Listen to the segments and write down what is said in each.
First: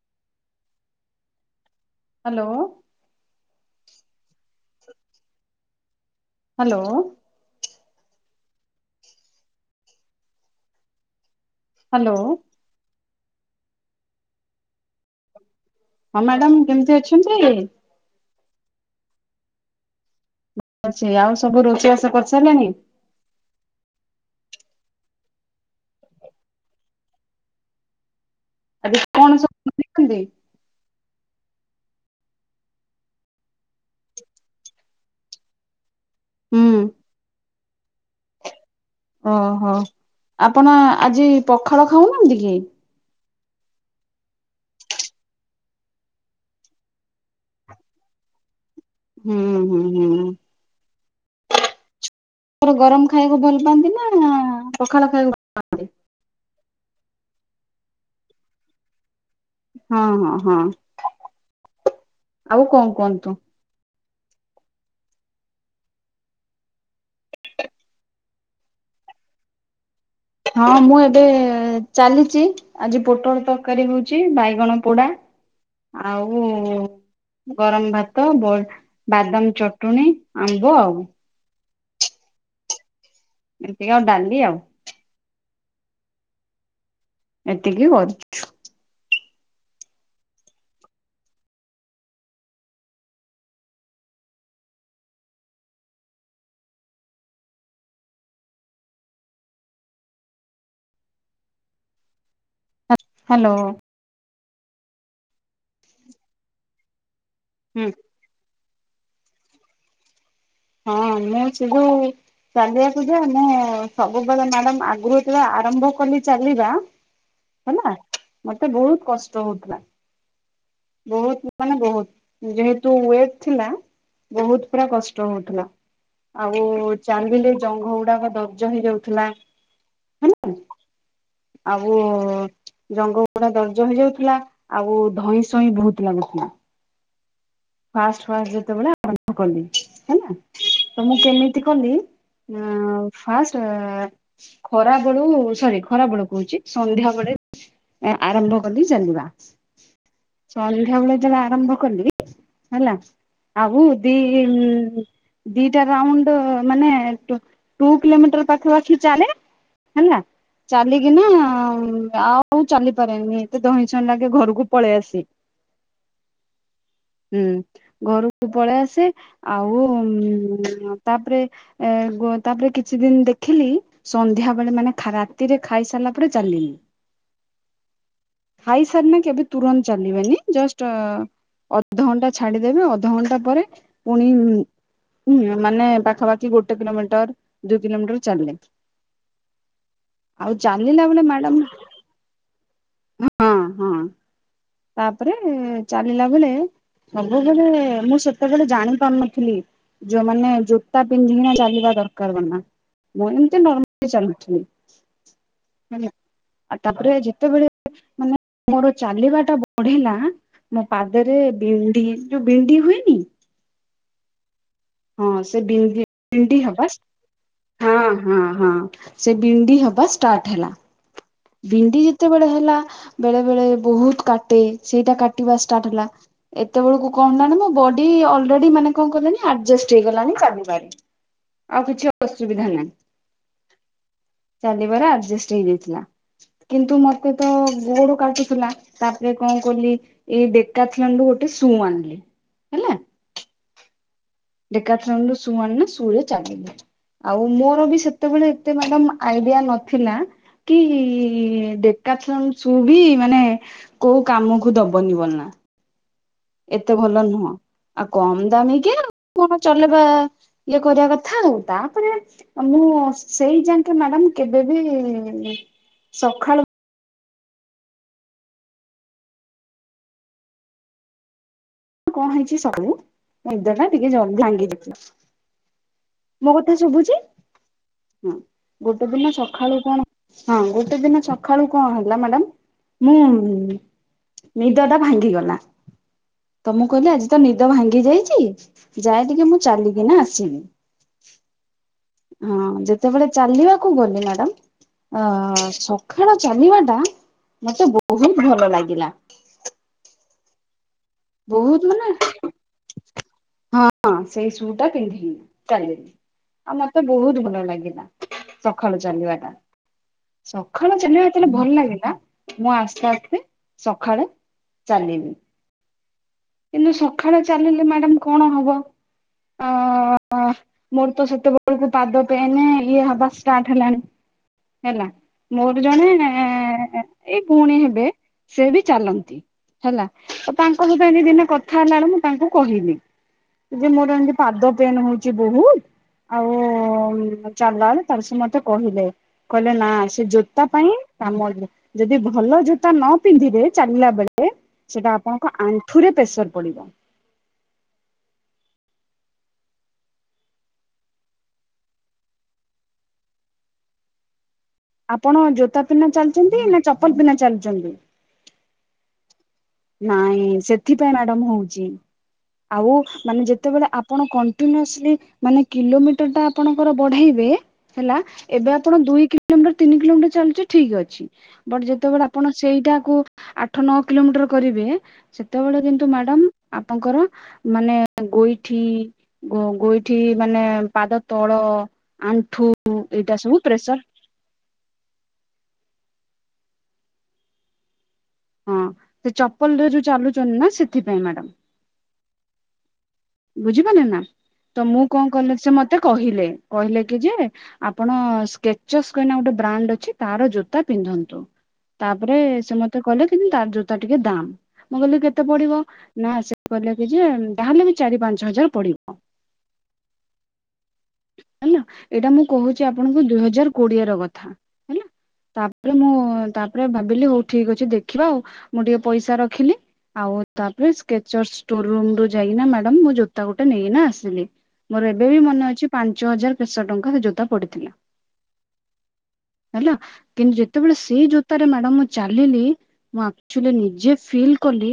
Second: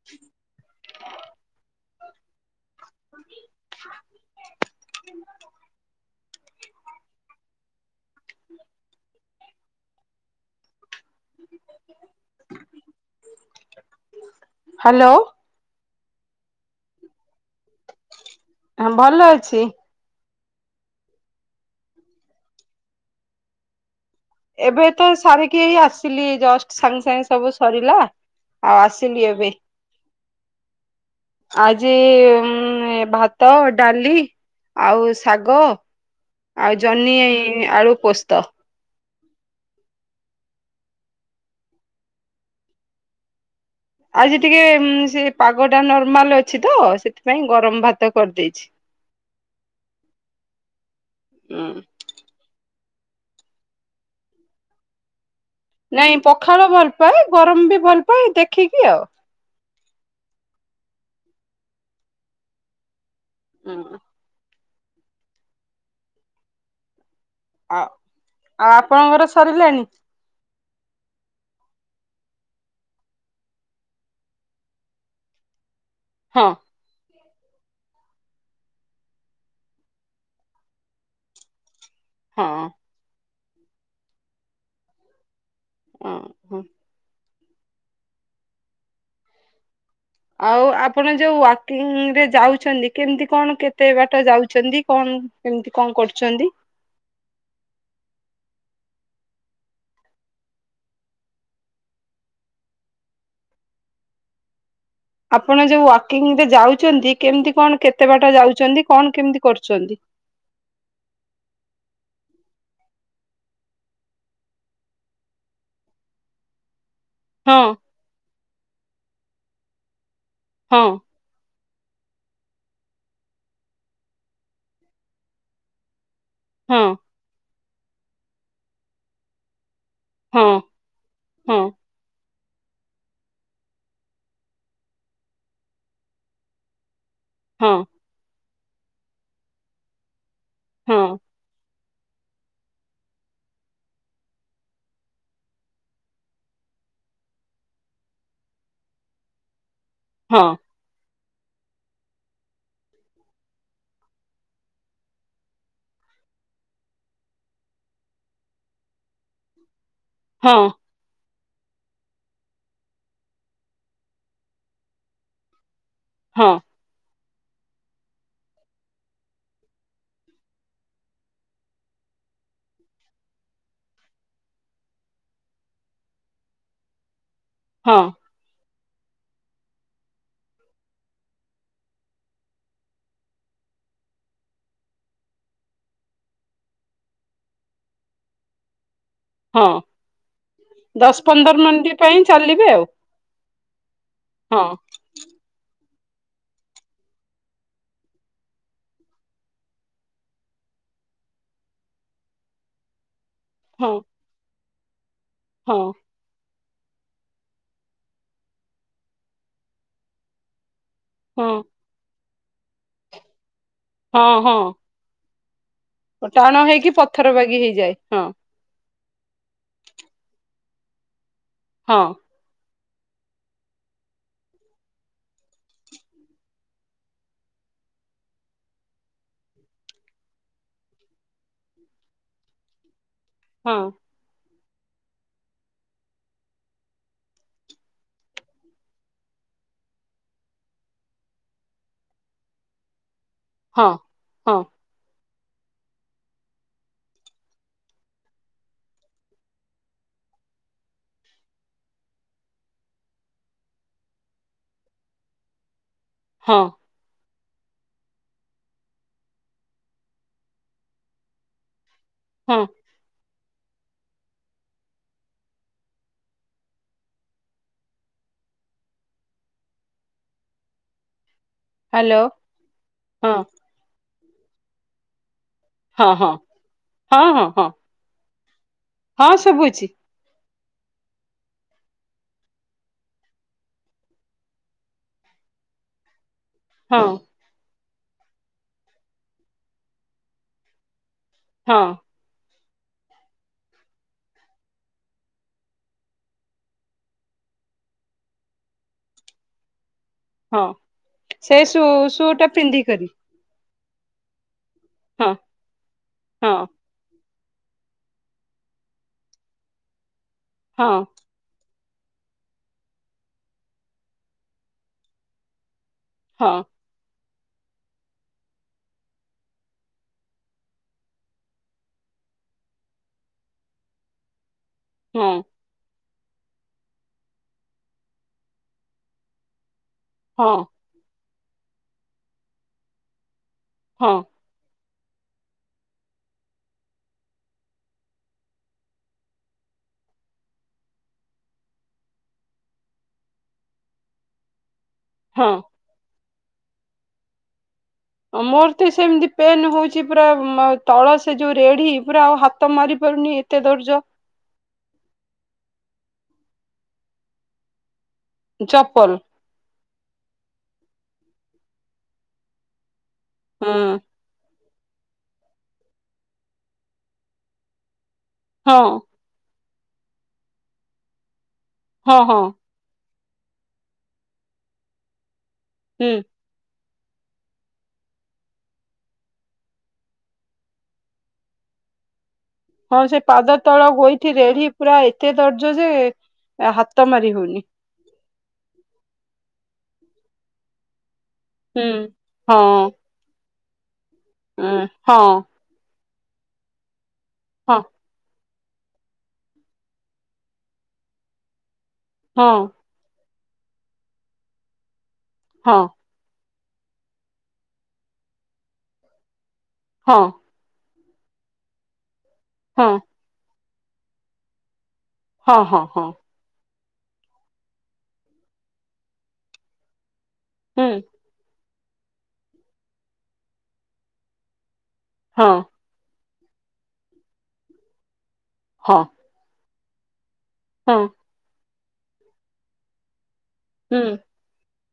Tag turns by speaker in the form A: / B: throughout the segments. A: [unintelligible]
B: Hello.
A: [unintelligible]
B: Hello. Hello.
A: Hello.
B: ହଁ madam କେମିତି ଅଛନ୍ତି?
A: ଭଲ ଅଛି।
B: ଅଛି ଆଉ ସବୁ ରୋଷେଇ ବାସ କରିସାରିଲାଣି?
A: ଏବେ ତ ସାରିକିଇ ଆସିଲି ଜଷ୍ଟ ସାଙ୍ଗେ ସାଙ୍ଗେ ସବୁ ସରିଲା। ଆଉ
B: ଆଜି
A: ଆସିଲି
B: କଣ
A: ଏବେ।
B: ସବୁ ବନେଇଛନ୍ତି?
A: ଆଜି ଭାତ ଡାଲି ଆଉ ଶାଗ
B: ହୁଁ
A: ଆଉ ଜହ୍ନି ଆଳୁ ପୋସ୍ତ।
B: ଓହୋ ଆପଣ ଆଜି ପଖାଳ ଖାଉନାହାନ୍ତି କି?
A: ଆଜି ଟିକେ ସେ ପାଗଟା ନର୍ମାଲ ଅଛି ତ ସେଥିପାଇଁ ଗରମ ଭାତ କରିଦେଇଛି।
B: ହୁଁ ହୁଁ ହୁଁ।
A: ହୁଁ
B: ରେ ଗରମ ଖାଇବାକୁ ଭଲ ପାଆନ୍ତି ନା ପଖାଳ ଖାଇବାକୁ ଭଲ ପାଆନ୍ତି?
A: ନାଇଁ ପଖାଳ ଭଲ ପାାଏ ଗରମ ବି ଭଲ ପାାଏ ଦେଖିକି ଆଉ।
B: ହଁ ହଁ ହଁ ଆଉ କଣ କୁହନ୍ତୁ?
A: ହୁଁ। ଆ ଆଉ ଆପଣଙ୍କର ସରିଲାଣି?
B: ହଁ ମୁଁ ଏବେ ଚାଲିଚି। ଆଜି ପୋଟଳ ତରକାରୀ ହଉଛି ବାଇଗଣ ପୋଡ଼ା ଆଉ
A: ହଁ
B: ଗରମ ଭାତ ବାଦାମ ଚଟୁଣୀ ଆମ୍ବ ଆଉ।
A: ହଁ।
B: ଏମତି ଆଉ ଡାଲି ଆଉ।
A: ଓ ହୋ।
B: ଏତିକି କରଛୁ।
A: ଆଉ ଆପଣ ଯୋଉ ୱାକିଂ ରେ ଯାଉଛନ୍ତି କେମିତି କଣ କେତେ ବାଟ ଯାଉଛନ୍ତି କଣ? କେମତି କଣ କରୁଛନ୍ତି?
B: ହ ହ୍ୟାଲୋ।
A: ଆପଣ ଯୋଉ ୱାକିଂ ରେ ଯାଉଛନ୍ତି କେମିତି କଣ
B: ହୁଁ
A: କେତେ ବାଟ ଯାଉଛନ୍ତି କଣ କେମିତି କରୁଛନ୍ତି?
B: ହଁ ମୁଁ ଚୁଗୁ ଚାଲିବାକୁ ଯିବ ମୁଁ ସବୁବେଳେ ମ୍ୟାଡାମ୍ ଆଗୁରୁ ଯେତେବେଳେ ଆରମ୍ଭ କଲି ଚାଲିବା
A: ହଁ
B: ହେଲା ମତେ ବହୁତ କଷ୍ଟ ହଉଥିଲା।
A: ହଁ।
B: ବହୁତ ମାନେ ବହୁତ ଯେହେତୁ ୱେଟ୍ ଥିଲା ବହୁତ ପୁରା କସ୍ ଷ୍ଟ ହଉ ଥିଲା ଆଉ
A: ହଁ।
B: ଚାଲିଲେ ଜଙ୍ଘ ଗୁଡ଼ାକ ଦର୍ଜ ହେଇଯାଉଥିଲା।
A: ହଁ
B: ହେଲା
A: ହଁ
B: ଆଉ ଜଙ୍ଗ ପୁରା ଦରଜ ହେଇଯାଉଥିଲା ଆଉ ଧଇଁ ସଇଁ ବହୁତ ଲାଗୁଥିଲା।
A: ହଁ।
B: ଫାଷ୍ଟ ଫାଷ୍ଟ ଯେତେବେଳେ ଆରମ୍ଭ କଲି ହେଲା
A: ହଁ
B: ତ ମୁଁ କେମିତି କଲି? ମୁଁ ଫାଷ୍ଟ ଆ ଖରା ବେଳୁ ସରି ଖରା ବେଳୁ କହୁଛି ସନ୍ଧ୍ୟା ବେଳେ ଆରମ୍ଭ କଲି ଚାଲିବା।
A: ହଁ।
B: ସନ୍ଧ୍ୟାବେଳେ ଯବେ ଆରମ୍ଭ କଲି ହେଲା ଆଉ ଦି ହି ଦିଟା ରାଉଣ୍ଡ ମାନେ ଟ ଟୁ କିଲୋମିଟର ପାଖପଖି ଚାଲେ। ହେଲା।
A: ହଁ।
B: ଚାଲିକି ନା ଆଉ ଚାଲିପାରେନି ଏତେ ଧଇଁ ସଇଁ ଲାଗେ ଘରକୁ ପଳେଇ ଆସି।
A: ହଁ।
B: ହୁଁ ଘରୁକୁ ପଳେଇ ଆସେ ଆଉ ତାପରେ ଏ ଗୋ ତାପରେ କିଛି ଦିନ ଦେଖିଲି ସନ୍ଧ୍ୟା ବେଳେ ମାନେ ଖା ରାତିରେ ଖାଇ ସାରିଲା ପରେ ଚାଲିଲି।
A: ହଁ।
B: ଖାଇ ସାରିଲେ କେବେ ତୁରନ୍ତ ଚାଲିବେନି ଜଷ୍ଟ ଅଧଘଣ୍ଟା ଛାଡିଦେବେ ଅଧଘଣ୍ଟା ପରେ ପୁଣି ହୁଁ ମାନେ ପାଖାପାଖି ଗୋଟେ କିଲୋମିଟର ଦୁଇ କିଲୋମିଟର ଚାଲିଲେ
A: ହଁ
B: ଆଉ ଚାଲିଲା ବେଳେ
A: ଦଶ
B: ମ୍ୟାଡାମ
A: ପନ୍ଦର ମିନିଟ ପାଇଁ ଚାଲିବେ ଆଉ।
B: ହଁ ହଁ।
A: ହଁ।
B: ତାପରେ ଚାଲିଲା ବେଳେ ସବୁବେଳେ ମୁଁ ସେତେବେଳେ ଜାଣି ପାରୁନଥିଲି। ଯୋଉ ମାନେ ଜୋତା ପିନ୍ଧିକି ଚାଲିବା ଦରକାର ମନା। ମୁଁ ଏମିତି
A: ହଁ
B: ନର୍ମାଲ ଚାଲୁ ଥିଲି।
A: ହଁ।
B: ଆଉ ତାପରେ ଯେତେବେଳେ ମାନେ ମୋର ଚାଲିବା ଟା ବଢିଲା ମୋ ପାଦରେ
A: ହଁ
B: ବିଣ୍ଡି ଯୋଉ ବିଣ୍ଡି ହୁଏନି।
A: ହଁ ହଁ।
B: ହଁ ସେ ବିନ
A: ଟାଣ
B: ବିଣ୍ଡି ହବା
A: ହେଇକି ପଥର ବାଗି
B: ହଁ
A: ହେଇଯାଏ
B: ହଁ। ହଁ ସେ ବିଣ୍ଡି ହବା ଷ୍ଟାର୍ଟ ହେଲା। ବିଣ୍ଡି
A: ହଁ
B: ଯେତେବେଳେ ହେଲା ବେଳେ ବେଳେ ବହୁତ କାଟେ ସେଇଟା କାଟିବା ଷ୍ଟାର୍ଟ ହେଲା। ଏତେବେଳକୁ କଣ ହେଲାଣି ମୋ ବଡି ଅଲରେଡି ମାନେ କଣ କଲାଣି ଆଡଜଷ୍ଟ ହେଇଗଲାଣି ଚାଲିବାରେ। ଆଉ କିଛି ଅସୁବିଧା ନାହିଁ।
A: ହଁ।
B: ଚାଲିବାର ଆଡଜେଷ୍ଟ ହେଇଯାଇଥିଲା। କିନ୍ତୁ ମତେ ତ ଗୋଡ କାଟୁଥିଲା ତାପରେ କଣ କଲି ଏଇ ଡେକାଥଲୋନ ରୁ ଗୋଟେ ସୁ ଆଣିଲି ହେଲା।
A: ହଁ ହଁ।
B: ଡେକାଥଲୋନ ରୁ ସୁ ଆଣିନା ସୁରେ ଚାଲିଲି। ଆଉ ମୋର ବି ସେତେବେଳେ ଏତେ ମ୍ୟାଡାମ ଆଇଡିଆ ନଥିଲା। କି ଡେକାଥଲୋନ ସୁ ବି ମାନେ କୋଉ କାମକୁ ଦବନି ବଲ ନା।
A: ହଁ
B: ଏତେ ଭଲ ନୁହଁ। ଆଉ କମ ଦାମିକିଆ କଣ ଚଲେଇବା ଇଏ କରିବା କଥା। ଆଉ ତାପରେ
A: ହଁ
B: ମୁଁ ସେଇ ଯାଙ୍କେ ମ୍ୟାଡାମ କେବେବି ସଖାଳୁ
A: ହ୍ୟାଲୋ
B: କଣ ହେଇଛି ସବୁ ମୋ
A: ହଁ
B: ନିଦଟା ଜଲଦି ଟିକେ ଭାଙ୍ଗିଯାଇଚି।
A: ହଁ ହଁ
B: ମୋ କଥା ଶୁଭୁଛି?
A: ହଁ ହଁ ହଁ
B: ଗୋଟେ ଦିନ
A: ହଁ
B: ସଖାଳୁ
A: ଶୁଭୁଛି
B: କଣ ହଁ ଗୋଟେ ଦିନ ସଖାଳୁ କଣ ହେଲା ମ୍ୟାଡାାମ? ମୁଁ ନିଦ ଟା ଭାଙ୍ଗିଗଲା। ତ ମୁଁ
A: ହଁ
B: କହିଲି ଆଜି ତ ନିଦ ଭାଙ୍ଗି ଯାଇଛି ଯାଏ ଟିକେ ମୁଁ ଚାଲିକିନା ଆସିମି।
A: ହଁ।
B: ହଁ ଯେତେବେଳେ ଚାଲିବାକୁ ଗଲି ମ୍ୟାଡାାମ ଅ ସଖାଳ ଚାଲିବା ଟା ମତେ ବହୁତ ଭଲ ଲାଗିଲା।
A: ହଁ ସେ
B: ବହୁତ
A: ସୁ
B: ମାନେ
A: ସୁଟା ପିନ୍ଧିକରି।
B: ହଁ ସେଇ ସୁ ଟା
A: ହଁ
B: ପିନ୍ଧିକିନି। ଚାଲିଲି।
A: ହଁ
B: ଆଉ ମତେ ବହୁତ ଭଲ ଲାଗିଲା ସକାଳୁ ଚାଲିବା ଟା।
A: ହଁ
B: ସକାଳୁ ଚାଲିବା ତାଲେ ଭଲ ଲାଗିଲା? ମୁଁ ଆସ୍ତେ ଆସ୍ତେ ସଖାଳେ ଚାଲିଲି।
A: ହଁ।
B: କିନ୍ତୁ ସଖାଳେ ଚାଲିଲେ ମ୍ୟାଡ଼ାମ କଣ ହବ? ଅଁ ମୋର ତ ସେତେବେଳକୁ ପାଦ ପେନ ଇଏ ହବା ଷ୍ଟାର୍ଟ ହେଲାଣି ହେଲା।
A: ହଁ
B: ମୋର ଜଣେ ଏଇ ଭଉଣୀ ହେବେ ସେ ବି ଚାଲନ୍ତି ହେଲା। ଆଉ
A: ହଁ
B: ତାଙ୍କ ସହିତ ଏମିତି ଦିନେ କଥା ହେଲା ବେଳେ ମୁଁ ତାଙ୍କୁ କହିଲି ଯେ
A: ହଁ
B: ମୋର ଏମିତି ପାଦ ପେନ୍ ହଉଛି ବହୁତୁ ଆଉ ଚାଲିଲା ବେଳେ ତାର ସେ ମତେ କହିଲେ କହିଲେ ନା ସେ ଜୋତା ପାଇଁ କାମ ଯଦି ଭଲ ଜୋତା ନ ପିନ୍ଧିବେ ଚାଲିଲା ବେଳେ ସେଟା ଆପଣଙ୍କ
A: ହଁ
B: ଆଣ୍ଠୁରେ ପ୍ରେସର ପଡିବ।
A: ମୋର ତ ସେମିତି ପେନ୍ ହଉଛି ପୁରା ତଳ ସେ ଯୋଉ ରେଢି ପୁରା ଆଉ ହାତ ମାରି ପାରୁନି ଏ ଏତେ ଦର୍ଜ।
B: ଆପଣ ଜୋତା ପିନ୍ଧା ଚାଲୁଛନ୍ତି ନା ଚପଲ ପିନ୍ଧା ଚାଲୁଛନ୍ତି?
A: ଚପଲ।
B: ନାଇଁ ସେଥିପାଇଁ ମ୍ୟାଡାମ୍ ହଉଛି ଆଉ ମାନେ
A: ହଁ
B: ଯେତେବେଳେ ଆ ଆପଣ କଣ୍ଟିନ୍ୟୁଓସଲି ମାନେ କିଲୋମିଟର ଟା ଆପଣଙ୍କର ବଢେଇବେ ହେଲା। ଏବେ
A: ହଁ
B: ଆପଣ ଦୁଇ କିଲୋମିଟର, ତିନି କିଲୋମିଟର ଚାଲୁଛି ଠିକ ଅଛି ବଟ୍
A: ହଁ
B: ଯେତେବେଳେ
A: ହଁ
B: ଆପଣ ସେଇଟାକୁ ଆଠ, ନଅ କିଲୋମିଟର କରିବେ ସେତେବେଳେ କିନ୍ତୁ
A: ହୁଁ
B: ମ୍ୟାଡ଼ାମ୍ ଆପଣଙ୍କର ମାନେ ଗୋଇଠି। ଗୋ ଗୋଇଠି ମାନେ ପାଦ ତଳ ଆଣ୍ଠୁ।
A: ହଁ ସେ
B: ଏଇଟା
A: ପାଦ
B: ସବୁ
A: ତଳ
B: ପ୍ରେସର
A: ଗୋଇଠି ରେଢି ପୁରା ଏତେ ଦର୍ଜ ଯେ ହାତ ମାରି ହଉନି।
B: ହଁ ସେ ଚପଲରେ ଯୋଉ ଚାଲୁଛନ୍ତି ନା ସେଥିପାଇଁ ମ୍ୟାଡାାମ୍।
A: ହୁଁ ହଁ।
B: ବୁଝିପାଇଲେ ନା ତ ମୁଁ କଣ
A: ହଁ
B: କଲି ସେ ମତେ କହିଲେ କହିଲେ କି ଯେ ଆ
A: ହଁ
B: ଆପଣ ସ୍କେଚସ୍ କନା ଗୋଟେ ବ୍ରାଣ୍ଡ ଅଛି ତାର ଜୋତା ପିନ୍ଧନ୍ତୁ ତାପରେ
A: ହଁ
B: ସେ ମତେ। ସେ କହିଲେ କି ତାର ଜୋତା ଟିକେ ଦାମ୍ ମୁଁ କହିଲି କେତେ
A: ହଁ
B: ପଡିବ। ନା ସେ କହିଲେ କି ଯେ ଯାହାହେଲେ ବି ଚାରି, ପାଞ୍ଚ ହଜାର ପଡିବ।
A: ହଁ।
B: ହେଲା ଏଇଟା ମୁଁ କହୁଛି
A: ହଁ
B: ଆପଣଙ୍କୁ ଦୁଇ ହଜାର କୋଡିଏ ର କଥା ହେଲା।
A: ହଁ ହଁ
B: ତାପରେ
A: ହଁ
B: ମୁଁ ତା। ତାରେ ଭାବିଲି ହଉ ଠିକ ଅଛି ଦେଖିବା ଆଉ ମୁଁ ଟିକେ ପଇସା ରଖିଲି ଆଉ ତାପରେ
A: ହୁଁ
B: ସ୍କେ। ଜଷ୍ଟ ଟୁରୁ ରୁମ୍ ଯାଇନା ମ୍ୟାଡାମ୍ ମୁଁ ଜୋତା ଗୋଟେ ନେଇନା ଆସିଲି ମୋର ଏବେ ବି
A: ହଁ
B: ମନେ ଅଛି। ପାଞ୍ଚ ହଜାର କେଶହ ଟଙ୍କା ରେ ଜୋତା ପଡିଥିଲା।
A: ହଁ।
B: ହେଲା କିନ୍ତୁ ଯେତେବେଳେ
A: ହଁ
B: ସେଇ ଜୋତାରେ ମ୍ୟାଡାମ ମୁଁ ଚାଲିଲି ମୁଁ ଅଚୁଲି
A: ହୁଁ
B: ନିଜେ ଫିଲ୍ କଲି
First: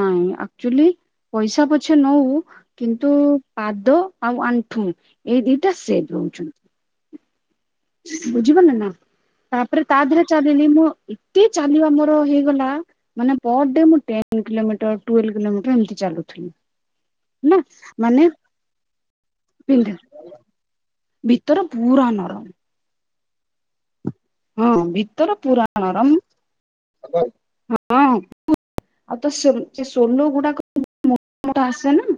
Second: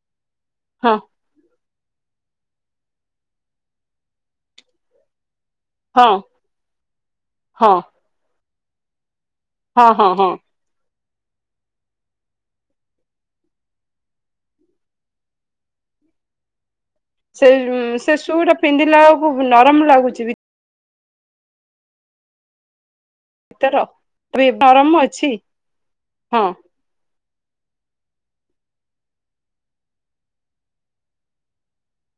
B: ନାଇଁ ଆଚୁଲି।
A: ହଁ
B: ପଇସା ପଛେ ନଉ କିନ୍ତୁ ପାଦ ଆଉ ଆଣ୍ଠୁ। ଏଇ ଦିଟା ସେ
A: ହଁ
B: ଧଉଛନ୍ତି।
A: ହଁ।
B: ବୁଝିିବ ନା ନା ତାପରେ
A: ହଁ
B: ତା
A: ହଁ
B: ଦେହରେ
A: ହଁ
B: ଚା। ଆଚୁଅଲି ମୁଁ ଏତେ ଚାଲିବା ମୋର ହେଇଗଲା। ମାନେ ପର ଡେ ମୁଁ ଟେନ କିଲୋମିଟର ଟ୍ୱଲେଭେ କିଲୋମିଟର ଏମିତି ଚାଲୁଥିଲି।
A: ସେ
B: ହେଲା
A: -ସେ
B: ମାନେ
A: ସୁଟା ପିନ୍ଧିଲା ବେଳୁକୁ ନରମ
B: ପିନ୍ଧ
A: ଲାଗୁଛି।
B: ଭିତର ପୁରା ନରମ।
A: ଭିତର ପୁରୀ
B: ହଁ
A: ନରମ ଅଛି
B: ଭିତର ପୁରା ନରମ
A: ହଁ।
B: ହଁ ଆଉ ତ ସେ ସୋନୁ ଗୁଡାକ। ଆସେ ନା।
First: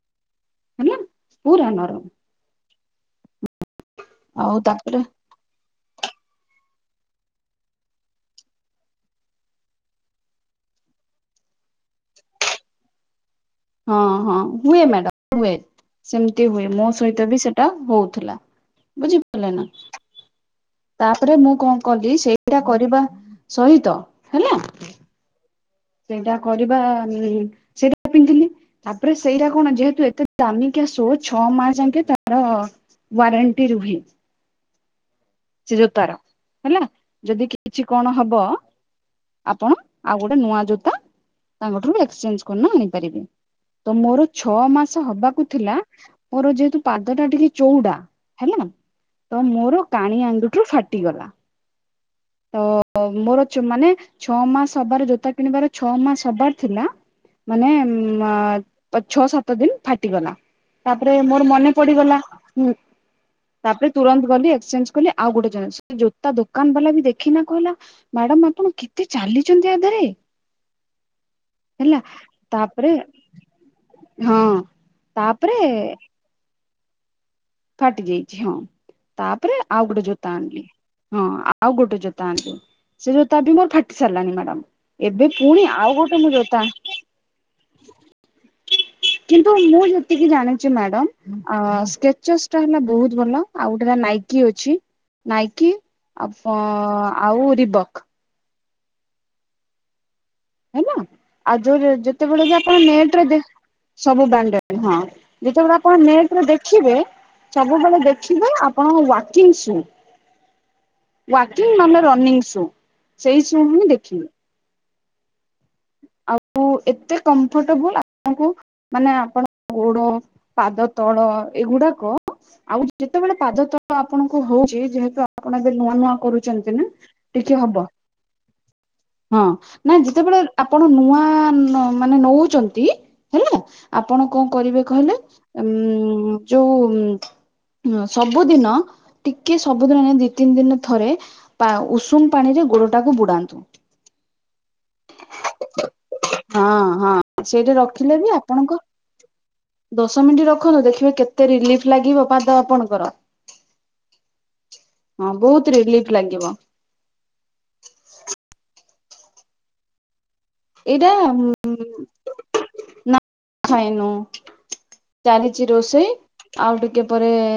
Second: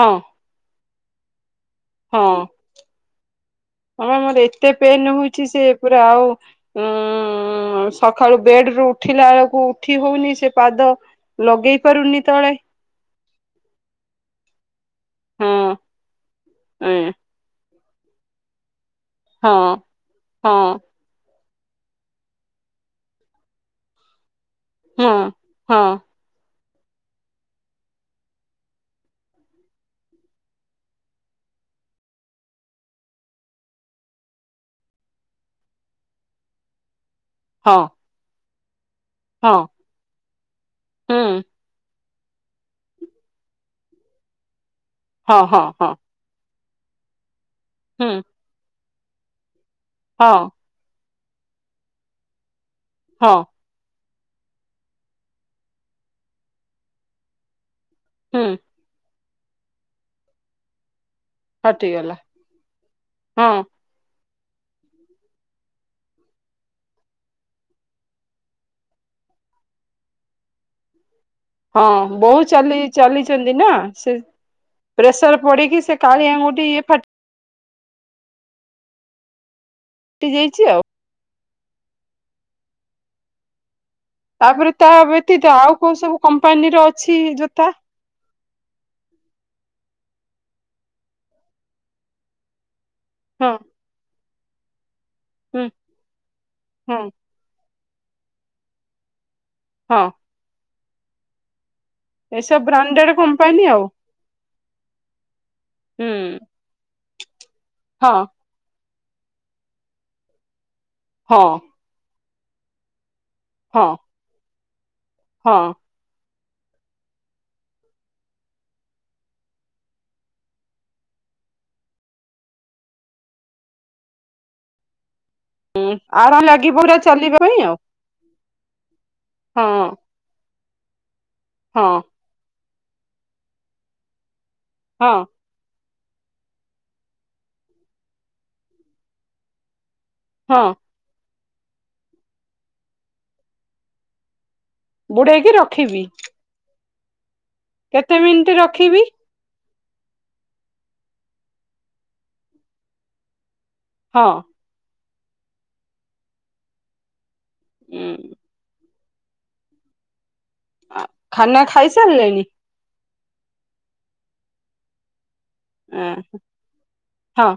A: ହଁ।
B: ହେଲା ପୁରା ନରମ୍
A: ହଁ ହ ମୋର
B: ଆଉ
A: ଏତେ
B: ତାପରେ
A: ପେନ୍ ହଉଛି ସେ ପା ଆଉ ଉଁ ସକାଳୁ ବେଡ ରୁ ଉଠିଲା ବେଳକୁ ଉଠି ହଉନି ସେ ପାଦ ଲଗେଇ ପାରୁନି ତଳେ?
B: ହଁ ହଁ ହୁଏ ମ୍ୟାଡାମ ହୁଏ
A: ହଁ
B: ସେମତି ହୁଏ ମୋ
A: ଏଁ
B: ସହିତ ବି ସେ ହଉଥିଲା ବୁଝିପାରିଲେ
A: ହଁ
B: ନା?
A: ହଁ
B: ତାପରେ ମୁଁ କଣ କଲି ସେଇଟା କରିବା ସହିତ ହେଲା।
A: ହଁ ହଁ।
B: ସେଇଟା କରିବା ନି ତାପରେ ସେଇଟା କଣ ଯେହେତୁ ଏତେ ଦାମୀିକି ଶୋ ଛଅ ମାସ ଆଙ୍କେ ତାର ୱାରଣ୍ଟି ରୁହେ। ସେ ଜୋତାର ହେଲା ଯଦି
A: ହଁ
B: କିଛି କଣ ହବ
A: ହଁ
B: ଆପଣ ଆଉ ଗୋଟେ ନୂଆ ଜୋତା
A: ହୁଁ
B: ତାଙ୍କଠାରୁ ଏକ୍ସଚେଞ୍ଜ କରିନ ନେଇ ପାରିବେ। ତ ମୋର ଛଅ ମାସ
A: ହଁ
B: ହବାକୁ
A: ହଁ
B: ଥିଲା
A: ହଁ
B: ମୋର ଯେହେତୁ ପାଦ ଟା ଟିକେ ଚଉଡା
A: ହୁଁ
B: ହେଲା ତ ମୋର କାଣି
A: ହଁ
B: ଆଣ୍ଡୁଠୁ ଫାଟିଗଲା। ତ
A: ହଁ
B: ମୋର ଛୋ ମାନେ ଛଅ ମାସ ହବାର ଜୋତା କିଣିବାର ଛଅ ମାସ ହବାର ଥିଲା ମାନେ ମା
A: ହୁଁ
B: ଛଅ ସାତ ଦିନ ଫାଟିଗଲା। ତାପରେ ମୋର ମନେ
A: ହଟିଗଲା।
B: ପଡିଗଲା,
A: ହଁ
B: ତାପରେ ତୁରନ୍ତ ଗଲି ଏକ୍ସେଞ୍ କଲି ଆଉ ଗୋଟେ [unintelligible] ଜୋତା ଦୋକାନ ବାଲା ବି ଦେଖି ଦେଖିକିନା କହିଲା ମ୍ୟାଡାମ ଆପଣ କେତେ ଚାଲିଛନ୍ତି ଇୟା ଦେହରେ।
A: ହଁ
B: ହେଲା
A: ବହୁ ଚାଲି
B: ତାପରେ
A: ଚାଲି [unintelligible] ସେ
B: ହଁ
A: ପ୍ରେସର
B: ତାପରେ
A: ପଡ଼ିକି ସେ କାଳୀ ଆଙ୍ଗୁଠି ଫା
B: ଫାଟି ଯାଇଛି ହଁ ତାପରେ ଆଉ ଗୋଟେ ଜୋତା ଆଣିଲି।
A: ଯାଇଛି ଆଉ
B: ହଁ ଆଉ ଗୋଟେ ଜୋତା ଆଣିଚନ୍ତି ସେ ଜୋତା ବି ମୋର ଫା ଦେଖି ସାରିଲାଣି
A: ତାପରେ ତା
B: ମ୍ୟାଡାମ ଏବେ
A: ବ୍ୟତୀତ
B: ପୁଣି
A: କୋଉ
B: ଆଉ
A: ସବୁ
B: ଗୋଟେ ମୁଁ ଜୋତା
A: କମ୍ପାନୀର
B: ଆଣି
A: ଅଛି ଜୋତା
B: କିନ୍ତୁ ମୁଁ ଯେତିକି ଜାଣିଛି ମ୍ୟାଡ଼ାମ୍ ଅ ସ୍କେଚଟ ସ୍କେଚଟା ହେଲା ବୋହୁତ ଭଲ,
A: ହଁ
B: ଆଉ ଗୋଟେଟା ନାଇକି ଅଛି।
A: ହୁଁ
B: ନାଇକି ଆ
A: ହଁ
B: ଆଉ ରିବକ୍।
A: ହଁ।
B: ହେଲା ଆଉ ଯୋଉ ଯେତେବେଳେ କି
A: ଏସବୁ
B: ଆପଣ
A: ବ୍ରାଣ୍ଡେଡ
B: ନେଟ୍ ରେ ଦେ
A: କମ୍ପାନୀ ଆଉ
B: ସବୁ ବେଣ୍ଡେଡ ହଁ ଯେତେବେଳେ ଆପଣ
A: ହୁଁ
B: ନେଟରେ ଦେଖିବେ ସବୁବେଳେ
A: ହଁ
B: ଦେଖିବେ ଆପ ଆପଣ ୱର୍କିଂ ଶୁ
A: ହଁ
B: ନହେଲେ ରନିଂ ଶୁ। ସେଇ ସୁ ହିଁ
A: ହଁ
B: ଦେଖିବେ।
A: ହଁ।
B: ଆଉ ଏତେ କମ୍ଫର୍ଟଏବୁଲ ଆପଣଙ୍କୁ ମାନେ ଆପଣ ଗୋଡ଼ ପାଦ ତଳ ଏଗୁଡ଼ାକ ଆଉ ଯେତେବେଳେ ପାଦ ତ ଆପଣଙ୍କୁ ହଉଛି ଯେହେତୁ ଆପଣ ଏବେ ନୂଆ ନୂଆ
A: ଆର
B: କରୁଛନ୍ତି
A: ଲାଗିବ
B: ନା
A: ପୁରା ଚାଲିବା
B: ଟିକେ
A: ପାଇଁ ଆଉ
B: ହବ। ହଁ ନା ଯେତେବେଳେ ଆପଣ ନୂଆ
A: ହଁ
B: ମାନେ ନୋଉଛ ନଉଛନ୍ତି ହେଲା ଆପଣ କଣ କରିବେ
A: ହଁ
B: କହିଲେ ଉ ଯୋଉ ସବୁଦିନ ଟିକେ ସବୁଦିନ ଯଦି ଦୁଇ ତିନି
A: ହଁ
B: ଦିନରେ ଥରେ ପା ଉଷୁମ ପାଣି ରେ ଗୋଡ଼ଟାକୁ ବୁଡ଼ାନ୍ତୁ।
A: ବୁଡ଼େଇକି ରଖିବି।
B: ହଁ ହଁ ସେଇଟା
A: କେତେ
B: ରଖିଲେ ବି
A: ମିନିଟ
B: ଆପଣଙ୍କୁ
A: ରଖିବି
B: ଦଶ ମିନିଟ ରଖନ୍ତୁ ଦେଖିବେ କେତେ ରିଲିଫ ଲାଗିବ ପାଦ ଆପଣଙ୍କର।
A: ହଁ।
B: ହଁ ବହୁତ ରିଲିଫ ଲାଗିବ।
A: ହୁଁ।
B: ଏଇଟା ଉ
A: ଖାନା ଖାଇସାରିଲେଣି
B: [inaudible] ନା ଖାଇନୁ। ଚାଲିଛି ରୋଷେଇ
A: ହଁ
B: ଆଉ ଟିକେ ପରେ
A: ହଁ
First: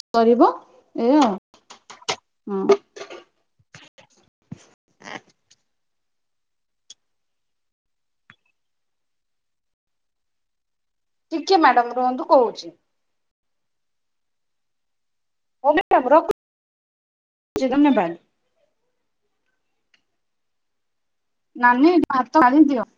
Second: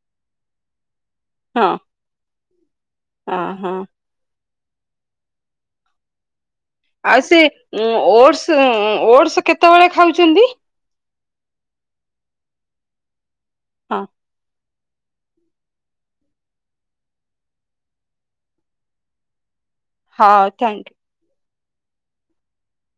B: ସରିବ ଏଇଆ ଆଉ। ହଁ।
A: ହଁ ହଁ। ଆଉ ସେ ଓଡସ୍ ଓଡସ୍ କେତେବେଳେ ଖାଉଛନ୍ତି।
B: ଟିକେ ମ୍ୟାଡ଼ାମ୍ ରୁହନ୍ତୁ କହୁଛି।
A: ହଁ।
B: ହଁ ମ୍ୟାଡ଼ାମ୍ ରଖୁଛି [unintelligible] ଧନ୍ୟବାଦ।
A: ହଁ ଥ୍ୟାଙ୍କ ୟୁ।
B: ନାନି ଭାତ ଗାଲିଦିଅ।